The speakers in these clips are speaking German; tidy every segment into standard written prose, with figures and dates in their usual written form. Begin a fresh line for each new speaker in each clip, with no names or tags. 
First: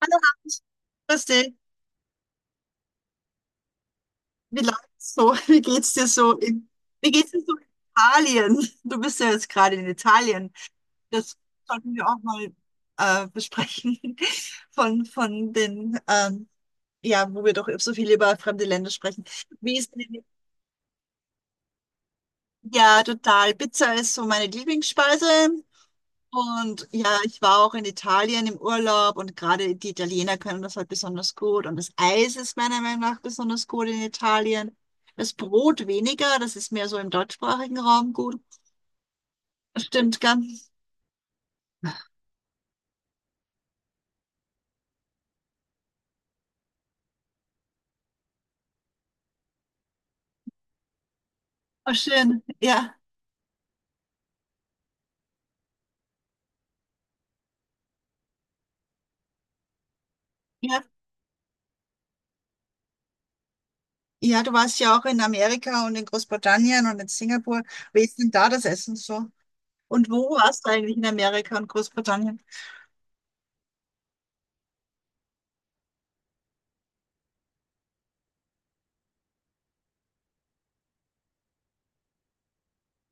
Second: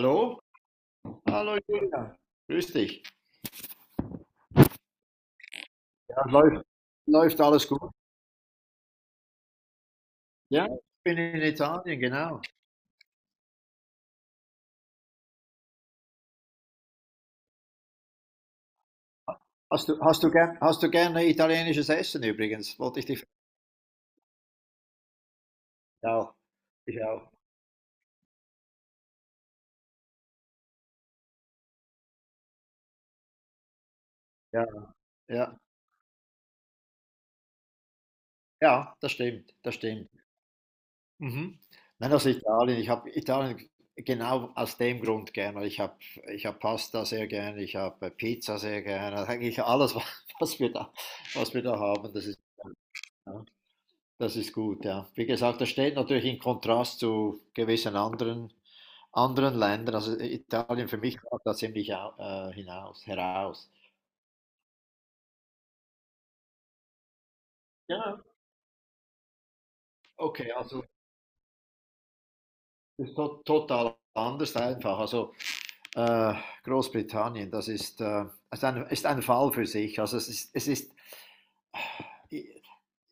Hallo, Hans. Grüß dich.
Hallo Julia, grüß dich.
Wie läuft's so? Wie geht's dir
Ja,
so
läuft.
in, wie geht's dir
Läuft
so in
alles gut?
Italien? Du bist ja jetzt gerade in Italien.
Ja, ich bin
Das
in
sollten
Italien,
wir auch
genau.
mal besprechen von, von den, ähm, ja, wo wir doch so viel über fremde Länder sprechen. Wie
Hast
ist
du, hast
denn,
du gern, hast du gerne italienisches Essen übrigens? Wollte
ja,
ich dich fragen.
total. Pizza ist so meine Lieblingsspeise.
Ja,
Und
ich
ja,
auch.
ich war auch in Italien im Urlaub und gerade die Italiener können das halt besonders gut. Und das Eis ist meiner Meinung nach besonders gut in
Ja,
Italien. Das
ja,
Brot weniger, das ist mehr so im deutschsprachigen Raum gut.
ja, das stimmt, das stimmt.
Stimmt ganz.
Mhm. Nein, also Italien. Ich habe Italien genau aus dem Grund gerne. Ich hab Pasta sehr gerne. Ich habe Pizza sehr gerne. Eigentlich alles, was wir da, was wir da
Oh,
haben, das ist.
schön. Ja,
Ja. Das ist gut, ja. Wie gesagt, das steht natürlich in Kontrast zu gewissen anderen, anderen Ländern. Also
ja.
Italien für mich ragt da ziemlich hinaus, heraus.
Ja, du warst ja auch in Amerika und in Großbritannien und in Singapur. Wie ist
Ja.
denn da das Essen so? Und wo
Okay,
warst du
also
eigentlich in Amerika und Großbritannien?
ist to total anders einfach. Also äh, Großbritannien, das ist ein Fall für sich. Also es ist äh,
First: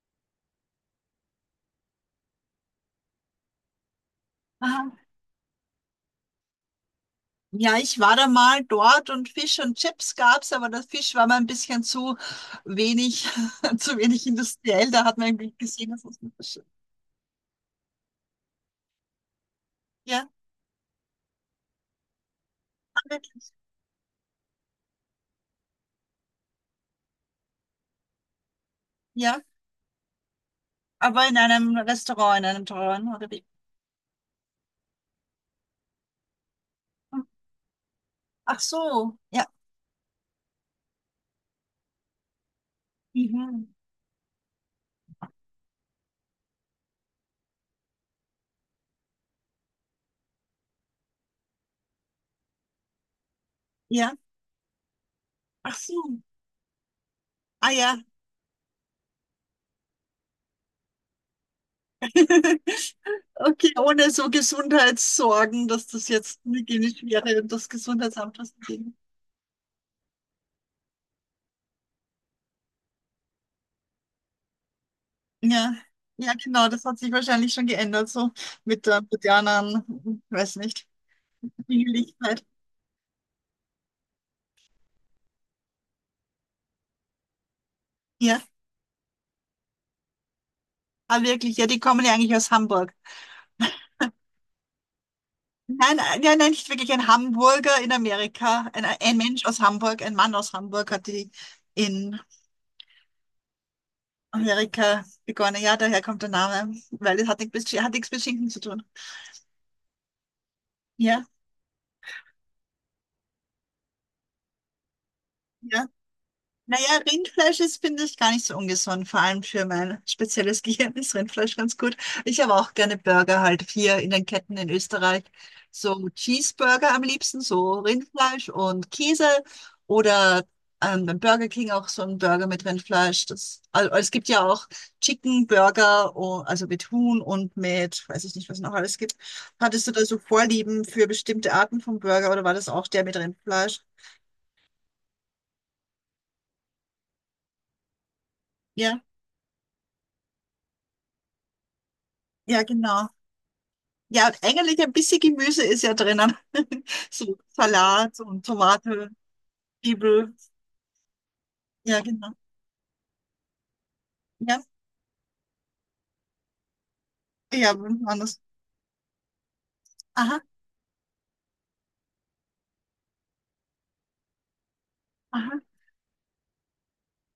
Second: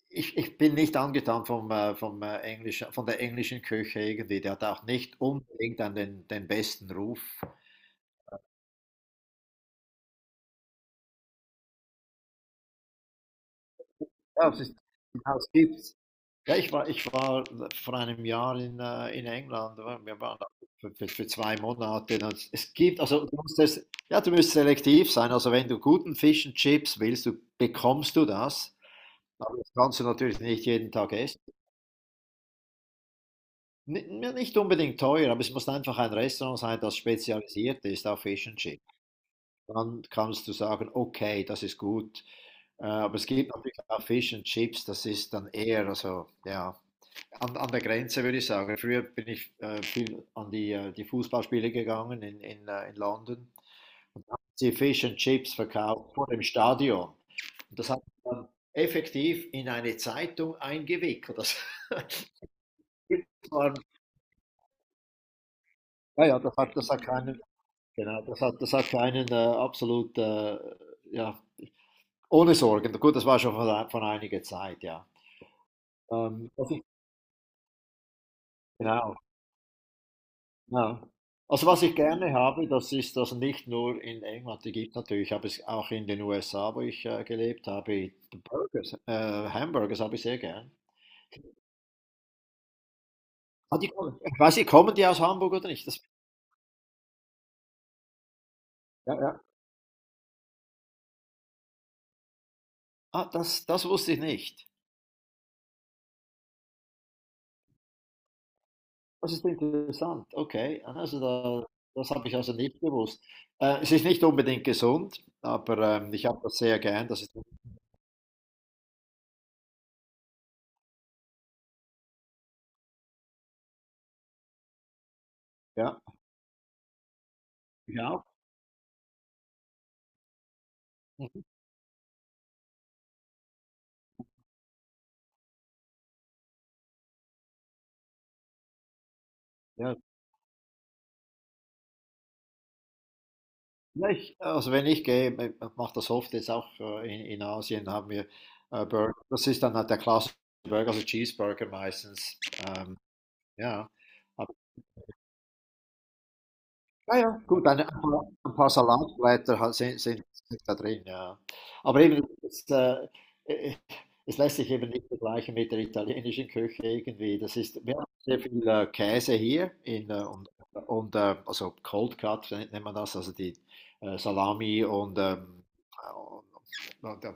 ich bin nicht angetan vom, von der englischen Küche irgendwie. Der hat auch nicht unbedingt an den besten Ruf.
Ja, ich war da mal dort und Fisch und Chips gab's, aber der Fisch war mir ein bisschen zu wenig, zu wenig
Ja, es ist,
industriell. Da hat man
es
irgendwie
gibt
gesehen, dass es nicht
Ja,
so-
ich war vor einem Jahr in England. Oder? Wir
Ja,
waren da für 2 Monate. Und es
ah,
gibt, also du
wirklich.
musst es, ja, du musst selektiv sein. Also wenn du guten Fish and Chips willst, bekommst du das.
Ja,
Aber das kannst du natürlich nicht jeden Tag
aber in
essen.
einem Restaurant, in einem teuren, oder wie?
N Nicht unbedingt teuer, aber es muss einfach ein Restaurant sein, das
Hm.
spezialisiert ist auf Fish and
Ach
Chips.
so, ja.
Dann kannst du sagen, okay, das ist gut. Aber es gibt
Mhm.
natürlich auch Fish and Chips, das ist dann eher, also ja. An der Grenze würde ich sagen. Früher bin ich viel an die Fußballspiele gegangen in London,
Ja,
und da haben sie Fish and Chips
ach
verkauft
so.
vor dem Stadion.
Ah
Und das hat
ja.
man dann effektiv in eine Zeitung eingewickelt. Das, das
Okay,
war,
ohne so Gesundheitssorgen, dass das
ja, ja,
jetzt
das hat, das
hygienisch
hat
wäre
keinen,
und das
genau,
Gesundheitsamt
das
was
hat, das hat
dagegen.
keinen absolut, ja, ohne Sorgen. Gut, das war schon von einiger Zeit, ja.
Ja, ja,
Ähm,
genau,
was
das
ich,
hat sich wahrscheinlich schon geändert, so mit der
genau.
modernen, weiß nicht,
Ja. Also was ich gerne
Jünglichkeit.
habe, das ist das nicht nur in England, die gibt natürlich, habe es auch in den USA, wo ich gelebt habe,
Ja,
Burgers, äh, Hamburgers habe ich sehr gern.
ah, wirklich, ja, die kommen ja eigentlich aus Hamburg.
Ah, ich weiß nicht, kommen die aus Hamburg oder nicht?
Nein,
Das,
äh, ja, nein, nicht wirklich ein Hamburger in Amerika. Ein,
ja,
ein
ja.
Mensch aus Hamburg, ein Mann aus Hamburg hat die in
Ah, das wusste ich nicht.
Amerika begonnen. Ja, daher kommt der Name, weil es hat nichts mit Schinken zu tun.
Das ist interessant. Okay, also
Ja,
das habe ich also nicht gewusst. Es ist nicht unbedingt gesund, aber
ja.
ich habe das sehr
Naja,
gern.
Rindfleisch ist, finde ich, gar nicht so ungesund. Vor allem für mein spezielles Gehirn ist Rindfleisch ganz gut. Ich habe auch gerne Burger halt hier in den Ketten in Österreich.
Ja,
So Cheeseburger am liebsten, so
ich auch.
Rindfleisch und Käse oder beim
Mhm.
Burger King auch so ein Burger mit Rindfleisch. Das, also, es gibt ja auch Chicken Burger, o- also mit Huhn und mit, weiß ich nicht, was noch alles gibt. Hattest du
Ja,
da so Vorlieben für bestimmte Arten von Burger oder war das auch der mit Rindfleisch?
Ja, ich, also wenn ich gehe, ich mache das oft jetzt auch in Asien, haben wir
Ja,
Burger. Das ist dann halt der klassische Burger, also Cheeseburger meistens.
ja,
Ähm,
genau.
ja,
Ja, und eigentlich ein bisschen Gemüse ist ja drinnen.
ja,
So
ja, gut, ein ein
Salat
paar
und
ein paar
Tomate,
Salatblätter ha sind sind
Zwiebel.
sind da drin, ja.
Ja,
Aber eben,
genau.
äh, es lässt
Ja,
sich eben nicht vergleichen mit der italienischen Küche irgendwie. Das
ja,
ist Wir haben sehr
anders.
viel, Käse hier in,
Aha,
und also Cold Cut nennt man das, also die Salami und,
aha.
ähm, äh, und und noch da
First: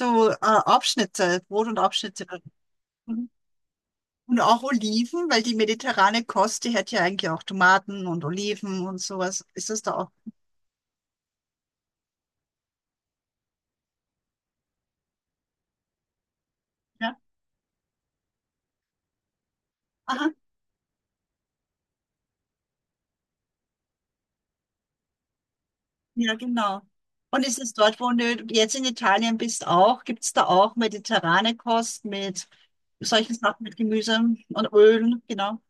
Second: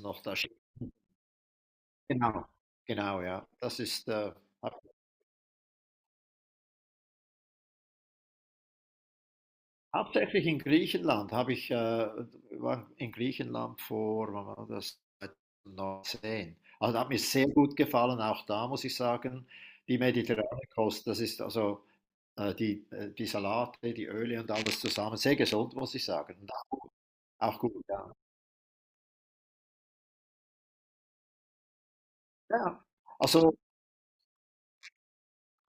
noch da
Abschnitte, Brot und Abschnitte.
genau, genau,
Mhm.
ja.
Und auch Oliven, weil die mediterrane Kost, die hat ja eigentlich auch Tomaten und Oliven und sowas. Ist das da auch?
Hauptsächlich in Griechenland war in Griechenland vor, wann war das, 2019. Also das hat
Ja,
mir sehr gut gefallen, auch da muss ich sagen, die
aha,
mediterrane Kost, das ist also die, die Salate, die Öle und alles zusammen, sehr gesund, muss ich
ja,
sagen. Und auch,
genau.
gut-
Und ist
auch
es
gut,
dort, wo
ja.
du jetzt in Italien bist, auch? Gibt es da auch mediterrane Kost mit
Ja,
solchen
also
Sachen, mit Gemüse und Ölen? Genau.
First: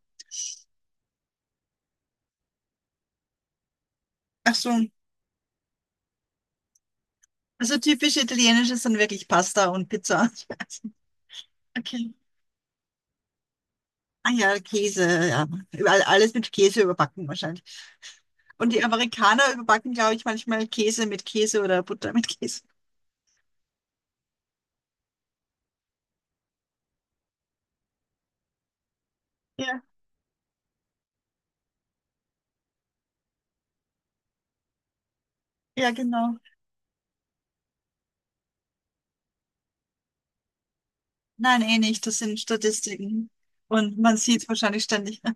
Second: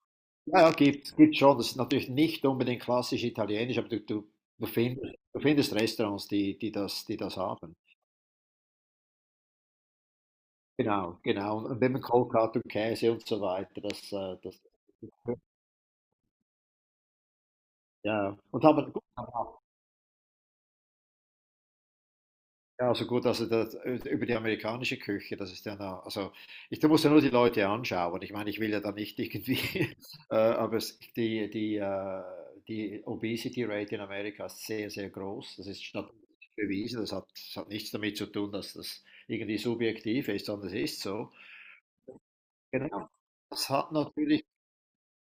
ja, ja, gibt schon, das ist natürlich nicht unbedingt klassisch italienisch, aber
Ach so.
du findest Restaurants, die das haben.
Also typisch italienische sind wirklich Pasta und Pizza.
Genau, genau. Und immer
Okay.
Kohlkarte und Käse und so weiter. Das,
Ah
äh,
ja,
das,
Käse, ja. Überall, alles mit Käse überbacken wahrscheinlich.
ja. Und
Und die
aber gut,
Amerikaner überbacken, glaube ich, manchmal Käse mit Käse oder Butter mit Käse.
ja, also gut, über die amerikanische Küche, das ist ja, da muss ja nur die Leute anschauen. Ich meine, ich will ja da nicht irgendwie,
Ja,
aber die Obesity Rate in Amerika ist sehr, sehr groß. Das ist
ja,
statistisch
genau.
bewiesen. Das hat nichts damit zu tun, dass das irgendwie subjektiv ist, sondern es ist so.
Nein, eh nicht. Das sind
Genau.
Statistiken.
Das hat
Und man sieht
natürlich
es wahrscheinlich ständig.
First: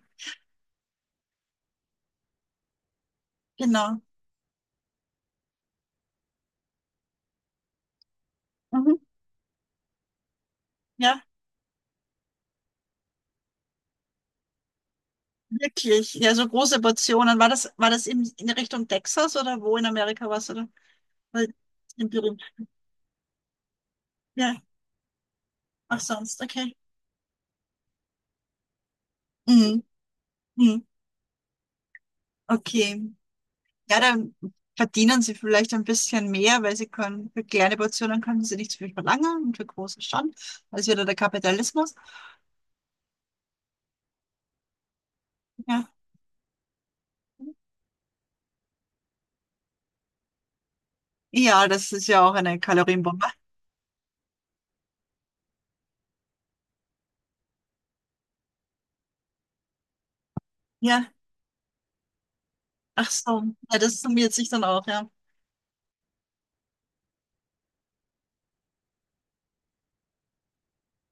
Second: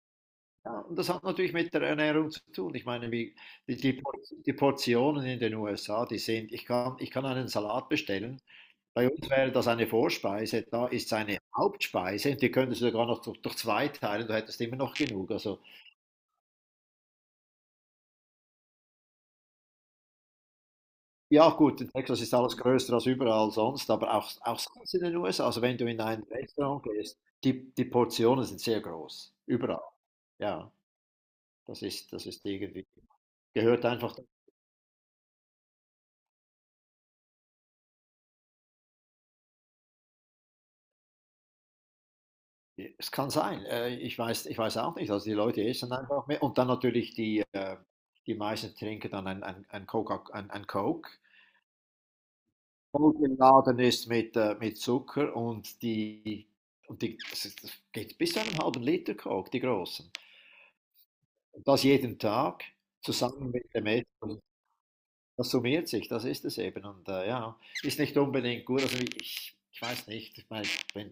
Ja, und das hat natürlich mit der Ernährung zu tun. Ich meine, wie, die, die,
Genau.
Por- die Portionen in den USA, die sind, ich kann einen Salat bestellen.
Mhm.
Bei uns wäre das eine Vorspeise, da ist es
Ja,
eine Hauptspeise, die könntest du sogar noch durch zwei teilen, du hättest immer noch genug. Also,
wirklich. Ja, so große Portionen. War das in Richtung Texas oder wo in Amerika war's, oder?
ja,
Weil,
gut, in
in
Texas ist
Berühmt.
alles größer als überall sonst, aber auch,
Ja,
auch sonst in den USA. Also, wenn du
auch
in ein
sonst. Okay.
Restaurant gehst, die Portionen sind sehr groß,
Mhm.
überall. Ja,
Mhm.
das ist irgendwie,
Okay.
gehört
Ja,
einfach
dann verdienen sie vielleicht ein bisschen mehr, weil sie können, für kleine Portionen können sie nicht so viel verlangen und für große schon. Das ist wieder der Kapitalismus.
Es kann sein. Ich weiß auch nicht. Also, die Leute
Ja.
essen einfach mehr und dann natürlich die die meisten trinken dann ein Coca ein Coke,
Ja, das ist ja auch eine Kalorienbombe.
vollgeladen ist mit Zucker, und die das ist das geht bis zu einem halben Liter Coke, die großen.
Ja.
Und das jeden Tag
Ach so.
zusammen mit
Ja,
dem
das summiert
Essen.
sich dann auch, ja.
Das summiert sich, das ist es eben, und, ja, ist nicht unbedingt gut. Also, ich weiß nicht, ich meine, wenn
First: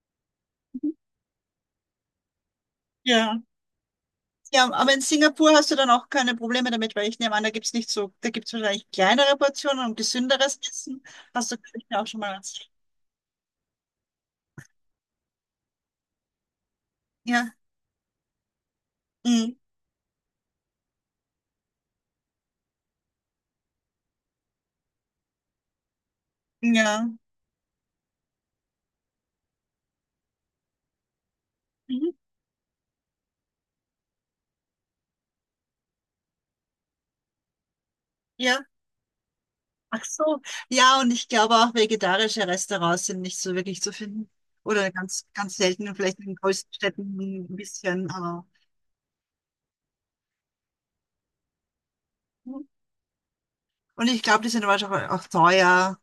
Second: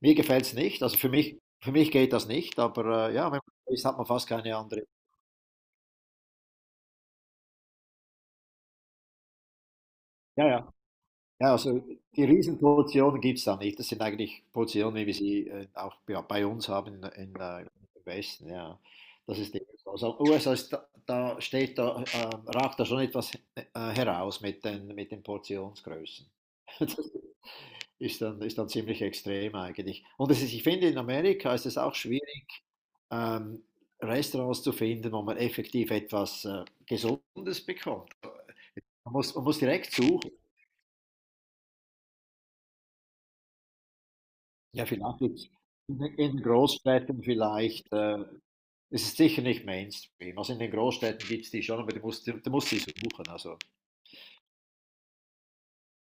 mir gefällt es nicht. Also für mich geht das nicht, aber ja, wenn
Ja.
man so ist, hat man fast keine
Ja,
andere.
aber in Singapur hast du dann auch keine Probleme damit, weil ich nehme an, da gibt's nicht so, da gibt's wahrscheinlich kleinere Portionen und
Ja,
gesünderes
ja.
Essen.
Ja,
Hast du
also
vielleicht auch schon
die
mal was?
Riesenpositionen gibt es da nicht. Das sind eigentlich Positionen, wie wir sie auch ja, bei uns haben in, in,
Ja.
äh, im Westen. Ja. Das ist
Mhm.
eben so. Also USA ist da, ragt da schon etwas heraus mit den Portionsgrößen.
Ja.
Das ist dann ziemlich extrem eigentlich. Und ich finde, in Amerika ist es auch
Mhm.
schwierig, ähm, Restaurants zu finden, wo man effektiv etwas Gesundes bekommt.
Ja.
Man muss direkt
Ach
suchen.
so, ja, und ich glaube auch vegetarische Restaurants sind nicht so wirklich zu finden.
Ja,
Oder
vielleicht
ganz,
jetzt
ganz selten und
in, den-
vielleicht in den
in den
größten Städten
Großstädten
ein
vielleicht.
bisschen, aber.
Es ist sicher nicht Mainstream. Also in den Großstädten gibt es die schon, aber du musst, du
Und
musst sie suchen. Also,
ich glaube, die sind aber auch, auch teuer,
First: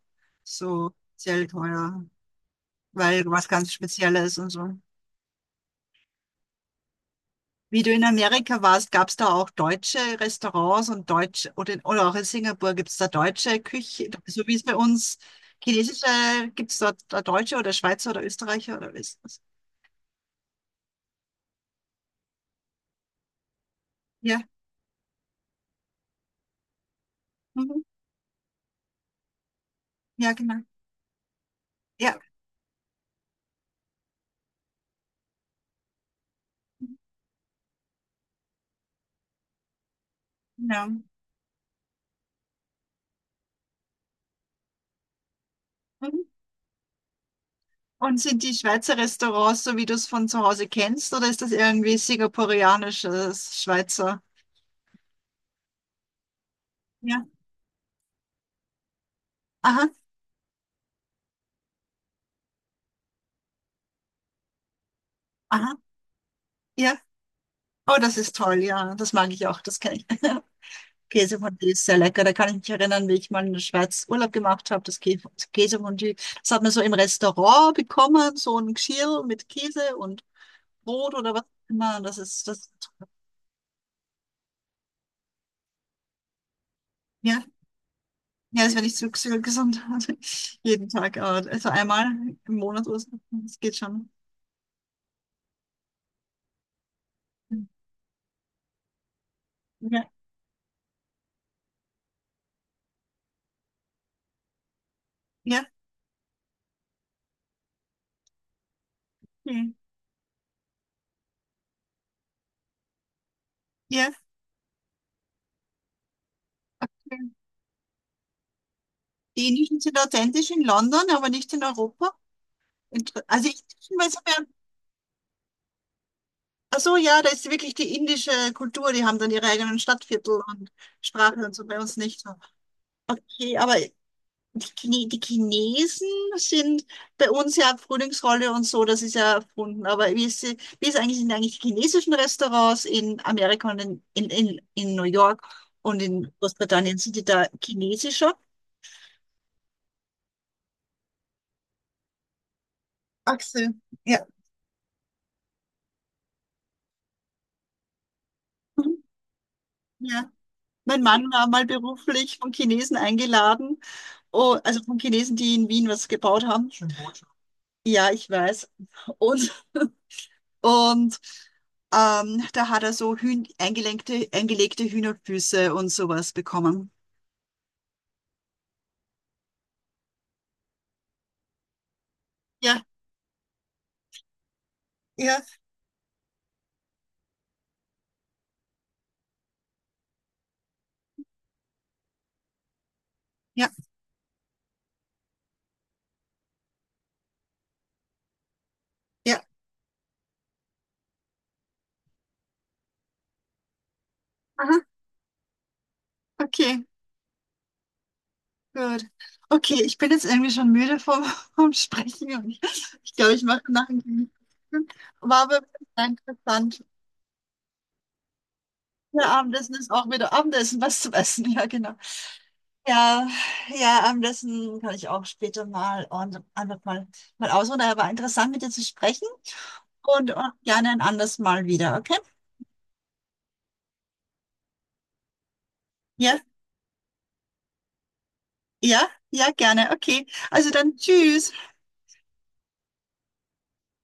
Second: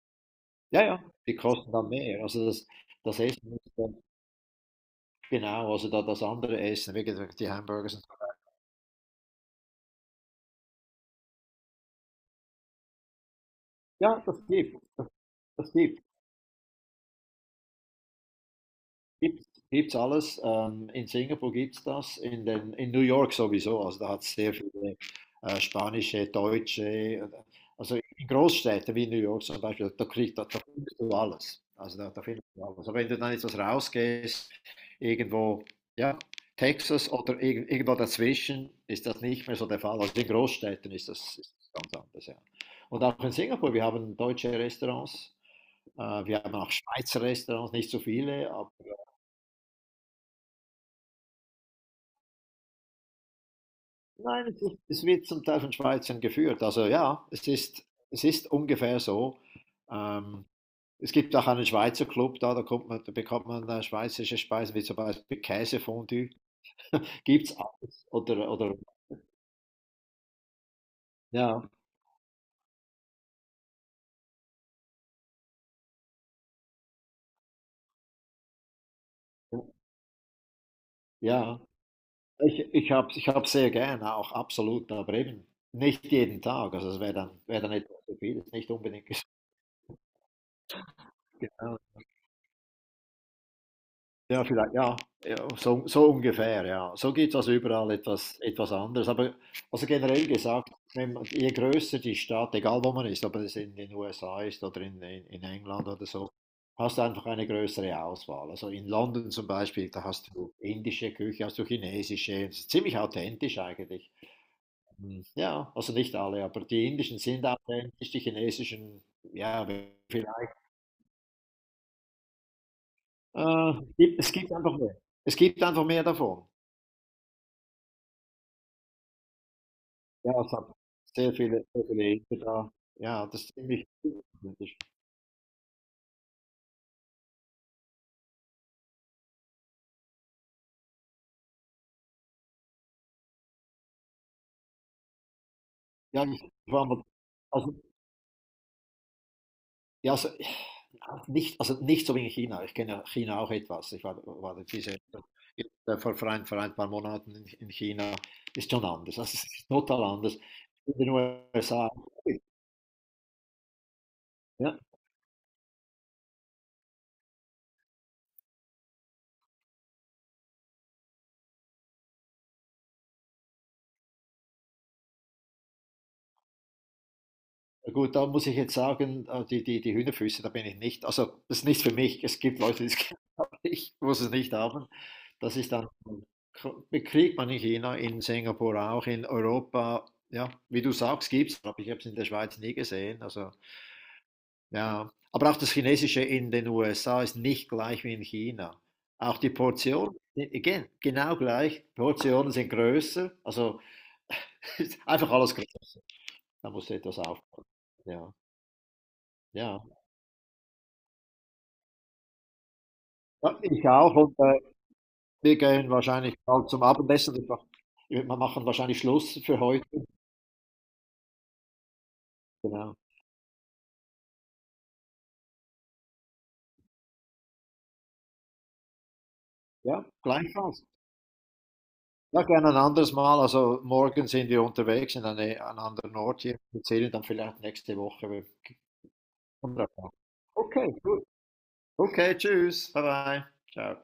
ja,
so
ja, die
sehr
kosten dann
teuer,
mehr. Also das
weil was
Essen
ganz
ist dann
Spezielles und so.
genau, das andere Essen, wie gesagt, die
Wie du
Hamburgers.
in
Und so.
Amerika warst, gab es da auch deutsche Restaurants und deutsche, oder, in, oder auch in Singapur gibt es da deutsche Küche,
Ja, das
so wie es bei
gibt das,
uns
das gibt
chinesische, gibt es dort da deutsche oder Schweizer oder Österreicher oder was?
Gibt gibt's alles. In Singapur gibt's das, in New York sowieso. Also da hat es
Ja,
sehr viele spanische, deutsche,
mhm.
also in Großstädten wie New York zum Beispiel, da,
Ja,
krieg, da, da
genau.
findest du alles. Also da,
Ja.
da findest du alles. Aber wenn du dann etwas rausgehst, irgendwo, ja, Texas oder irgendwo dazwischen, ist das nicht mehr so der Fall. Also in
Ja.
Großstädten ist das ganz anders, ja. Und auch in Singapur, wir haben deutsche Restaurants.
Mhm.
Wir haben auch Schweizer Restaurants, nicht so
Und sind
viele,
die
aber
Schweizer Restaurants so, wie du es von zu Hause kennst, oder ist das irgendwie singapurianisches Schweizer?
Nein, es wird zum Teil von Schweizern geführt. Also
Ja.
ja, es ist ungefähr so.
Aha,
Ähm, Es gibt auch einen Schweizer Club da, da bekommt man schweizerische Speisen, wie zum Beispiel
aha,
Käsefondue.
ja.
Gibt's
Oh,
alles.
das ist
Oder,
toll,
oder
ja. Das mag ich auch, das kenne ich.
ja,
Käsefondue ist sehr lecker. Da kann ich mich erinnern, wie ich mal in der Schweiz Urlaub gemacht habe, das Kä- Käsefondue. Das hat man so im Restaurant bekommen, so ein Geschirr mit Käse und Brot oder was
ja.
immer. Das ist
Ich,
das.
ich habe ich hab sehr gerne, auch absolut, aber eben nicht jeden Tag. Also es wär dann etwas zu viel, ist
Ja,
nicht
das wäre nicht
unbedingt
so
gesund.
so gesund. Also jeden Tag, aber also einmal im Monat oder so. Das geht schon.
Ja, vielleicht, ja, ja, so ungefähr, ja. So gibt es also
Ja,
überall etwas anderes. Aber also generell gesagt, wenn man, je größer die Stadt, egal wo man ist, ob es in den USA ist oder in
ja,
England oder so, hast du einfach eine größere Auswahl. Also in London zum
ja.
Beispiel, da hast du indische Küche, hast du chinesische, das ist ziemlich authentisch eigentlich.
Ja.
Hm, ja, also nicht alle, aber die
Okay.
indischen sind authentisch, die chinesischen,
Die
ja,
Indischen sind authentisch
vielleicht.
in London, aber nicht in Europa. Inter- Also ich
Äh,
weiß
gibt- es
mehr.
gibt einfach mehr. Es gibt einfach mehr davon.
Ach so, ja, da ist wirklich die indische Kultur. Die haben dann ihre eigenen Stadtviertel
Ja, es hat
und Sprache und so bei
sehr
uns
viele
nicht so.
Ängste da. Ja, das ist
Okay, aber
ziemlich problematisch.
Chine- Die Chinesen sind bei uns ja Frühlingsrolle und so, das ist ja erfunden. Aber wie ist, sie- wie ist eigentlich, sind eigentlich die chinesischen Restaurants in Amerika und in New York und
Ja,
in
ich war
Großbritannien?
mal,
Sind die da
also,
chinesischer?
ja, also, ja, nicht, also nicht so wie in China. Ich kenne China auch
Achse,
etwas. Ich war,
ja.
war diese, äh, vor ein paar Monaten in China. Ist schon
Mhm.
anders. Also, es ist total
Ja.
anders. In
Mein
den
Mann war mal
USA.
beruflich von Chinesen eingeladen, oh,
Ja,
also von Chinesen, die in Wien was gebaut haben. Ja, ich weiß. Und Und da hat er so Hühn eingelenkte, eingelegte Hühnerfüße und sowas bekommen.
gut, da muss ich jetzt sagen, die die Hühnerfüße, da bin ich nicht, also, das ist nicht für mich. Es gibt Leute,
Ja,
die es haben, ich muss es nicht haben.
ja.
Das ist dann ko Kriegt man in China, in Singapur auch, in Europa. Ja, wie du sagst, gibt's, aber ich habe es in der Schweiz nie gesehen, also
Ja,
ja. Aber auch das Chinesische in den USA ist nicht gleich wie in China. Auch
ja.
die Portionen, again, genau gleich. Portionen sind größer, also
Aha,
ist einfach alles größer. Da
okay,
musst du etwas aufpassen. Ja,
gut. Okay,
ja.
ich bin jetzt irgendwie schon müde vom, vom Sprechen und ich glaube, ich
Ja,
mache
ich
nachher
auch,
einen.
und,
War
wir
aber
gehen
sehr
wahrscheinlich bald zum
interessant.
Abendessen. Wir machen wahrscheinlich
Der
Schluss für
Abendessen
heute.
ist auch wieder Abendessen, was zu essen. Ja, genau.
Genau.
Ja, ja, das hm, kann ich auch später mal und einfach mal, mal ausruhen. Aber war interessant, mit dir zu sprechen
Ja,
und,
gleichfalls.
gerne ein anderes Mal wieder, okay?
Ja, gerne ein anderes Mal. Also morgen sind wir unterwegs in einen anderen Ort
Ja,
hier. Wir sehen dann vielleicht nächste Woche. Wir
ja, ja,
kommen
gerne.
drauf an.
Okay. Also dann
Okay, gut.
tschüss.
Okay, tschüss. Bye bye. Ciao.